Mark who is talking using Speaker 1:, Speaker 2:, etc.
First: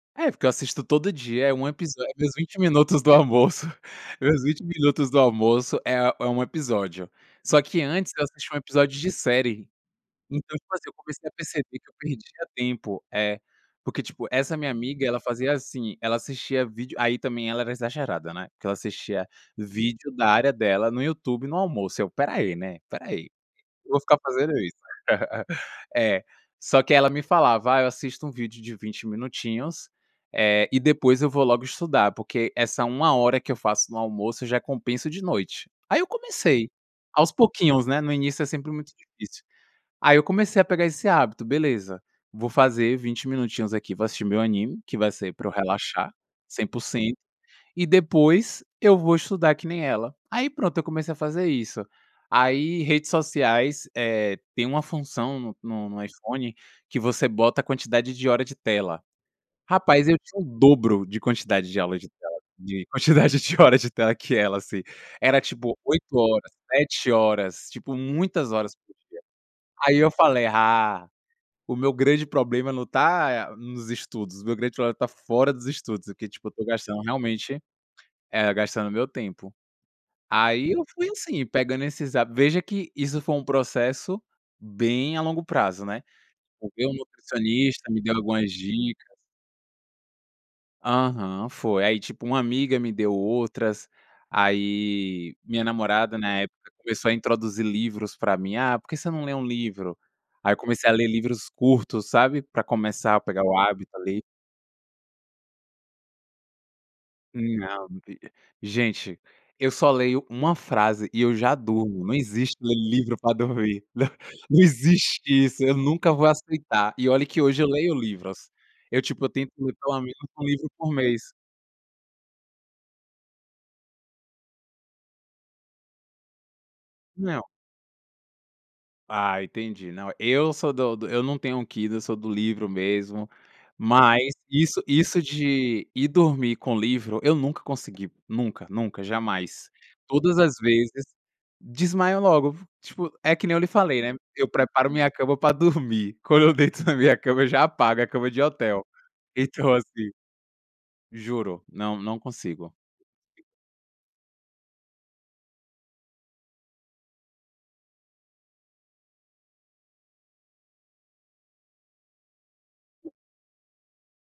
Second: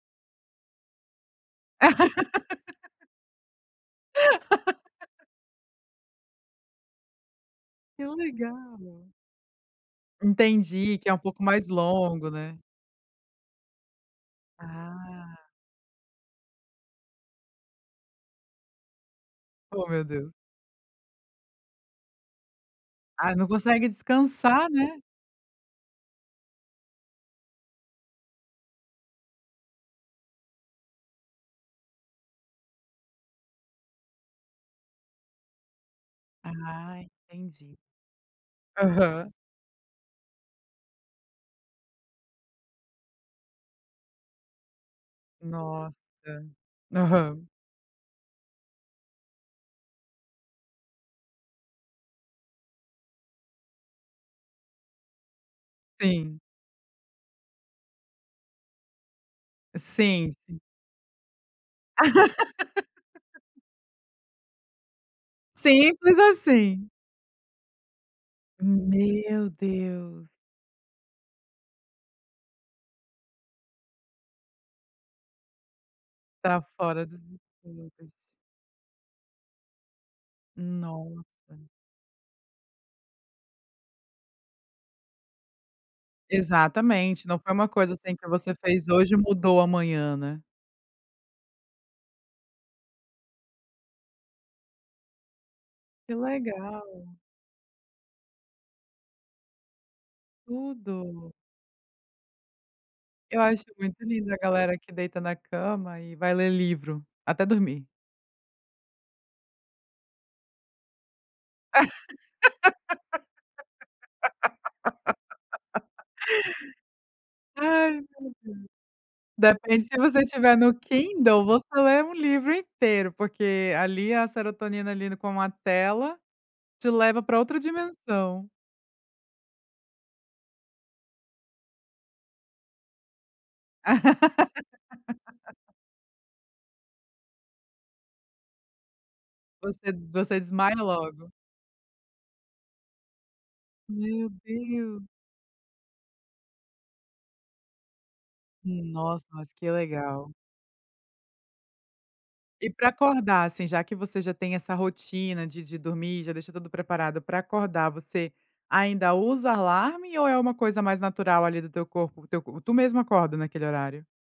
Speaker 1: É, porque eu assisto todo dia, é 1 episódio, é meus 20 minutos do almoço. Meus 20 minutos do almoço, é u é 1 episódio. Só que
Speaker 2: Que
Speaker 1: antes, eu assistia 1 episódio de
Speaker 2: legal.
Speaker 1: série. Então, tipo assim, eu
Speaker 2: Entendi, que é um
Speaker 1: comecei a
Speaker 2: pouco mais
Speaker 1: perceber que eu
Speaker 2: longo,
Speaker 1: perdia
Speaker 2: né.
Speaker 1: tempo é. Porque tipo, essa minha amiga, ela
Speaker 2: Ah.
Speaker 1: fazia assim, ela assistia vídeo aí também ela era exagerada, né, que ela assistia
Speaker 2: Ô meu
Speaker 1: vídeo da
Speaker 2: Deus.
Speaker 1: área dela no YouTube no almoço, eu: "Espera aí, né, espera aí.
Speaker 2: Ah, não consegue
Speaker 1: Eu vou ficar fazendo
Speaker 2: descansar,
Speaker 1: isso".
Speaker 2: né.
Speaker 1: É, só que ela me falava: "Ah, eu assisto um vídeo de 20 minutinhos, eh, e depois eu vou logo estudar, porque essa 1 hora que eu faço no almoço, já é compenso de noite". Aí eu comecei,
Speaker 2: Ah,
Speaker 1: aos
Speaker 2: entendi.
Speaker 1: pouquinhos, né, no início é sempre muito
Speaker 2: Aham.
Speaker 1: difícil. Aí eu comecei a pegar esse hábito: "Beleza, vou fazer 20 minutinhos aqui, vou assistir meu anime, que vai ser pra eu
Speaker 2: Nossa.
Speaker 1: relaxar 100%,
Speaker 2: Aham.
Speaker 1: e depois eu vou estudar que nem ela". Aí pronto, eu comecei a fazer isso. Aí, redes sociais, eh, tem uma função no no no
Speaker 2: Sim.
Speaker 1: iPhone que você bota a quantidade de hora de tela. Rapaz, eu
Speaker 2: Sim,
Speaker 1: tinha o
Speaker 2: sim.
Speaker 1: dobro de quantidade de aula de tela de quantidade de horas de tela que ela, assim. Era tipo 8
Speaker 2: Simples
Speaker 1: horas,
Speaker 2: assim.
Speaker 1: 7 horas, tipo, muitas horas por
Speaker 2: Meu
Speaker 1: dia. Aí eu
Speaker 2: Deus.
Speaker 1: falei: "Ah, o meu grande problema não tá, eh, nos estudos, o meu grande problema tá fora dos estudos", porque tipo, eu
Speaker 2: Tá
Speaker 1: tô gastando
Speaker 2: fora dos
Speaker 1: realmente
Speaker 2: estudos.
Speaker 1: eh, gastando o meu tempo. Aí eu fui assim,
Speaker 2: Nossa.
Speaker 1: pegando esses hábitos veja que, isso foi um processo bem a longo prazo, né. O meu
Speaker 2: Exatamente, não foi uma
Speaker 1: nutricionista
Speaker 2: coisa,
Speaker 1: me deu
Speaker 2: assim, que
Speaker 1: algumas
Speaker 2: você fez hoje
Speaker 1: dicas.
Speaker 2: e mudou amanhã, né.
Speaker 1: Aham, foi. Aí tipo, uma amiga me deu outras. Aí, minha
Speaker 2: Que
Speaker 1: namorada, na época,
Speaker 2: legal.
Speaker 1: começou a introduzir livros pra mim. "Ah, por que você não lê um livro?". Aí eu comecei a ler
Speaker 2: Tudo.
Speaker 1: livros curtos, sabe, pra começar a
Speaker 2: Eu
Speaker 1: pegar o
Speaker 2: acho
Speaker 1: hábito,
Speaker 2: muito
Speaker 1: ali.
Speaker 2: lindo a galera que deita na cama e vai ler livro, até
Speaker 1: Hum, não
Speaker 2: dormir.
Speaker 1: [unintelligible] gente, eu só leio uma frase e eu já durmo. Não existe ler livro pra dormir. Não não existe isso, eu nunca vou aceitar, e olha que hoje eu leio
Speaker 2: Ai meu Deus.
Speaker 1: livros. Eu tipo, eu tento ler
Speaker 2: Depende
Speaker 1: pelo menos
Speaker 2: se
Speaker 1: 1
Speaker 2: estiver
Speaker 1: livro
Speaker 2: no
Speaker 1: por mês.
Speaker 2: Kindle, você lê um livro inteiro, porque ali a serotonina, ali, no com a tela, te leva pra
Speaker 1: Não.
Speaker 2: outra dimensão.
Speaker 1: Ah, entendi, não. Eu sou do do eu não tenho um Kindle, eu sou do livro mesmo. Mas, isso isso de ir dormir com livro, eu nunca consegui, nunca, nunca, jamais.
Speaker 2: Você
Speaker 1: Todas
Speaker 2: você
Speaker 1: as
Speaker 2: desmaina
Speaker 1: vezes
Speaker 2: logo.
Speaker 1: desmaio logo v tipo, é que nem eu lhe falei, né,
Speaker 2: Meu
Speaker 1: eu preparo
Speaker 2: Deus.
Speaker 1: minha cama pra dormir, quando eu deito na minha cama, eu já apago, é cama de hotel.
Speaker 2: Nossa, mas que
Speaker 1: Então assim
Speaker 2: legal.
Speaker 1: Juro, não não
Speaker 2: E
Speaker 1: consigo.
Speaker 2: pra acordar, assim, já que você já tem essa rotina de de dormir e já deixa tudo preparado, pra acordar você ainda usa alarme ou é uma coisa mais natural, ali, do teu corpo? O teu co tu mesmo acorda, naquele horário?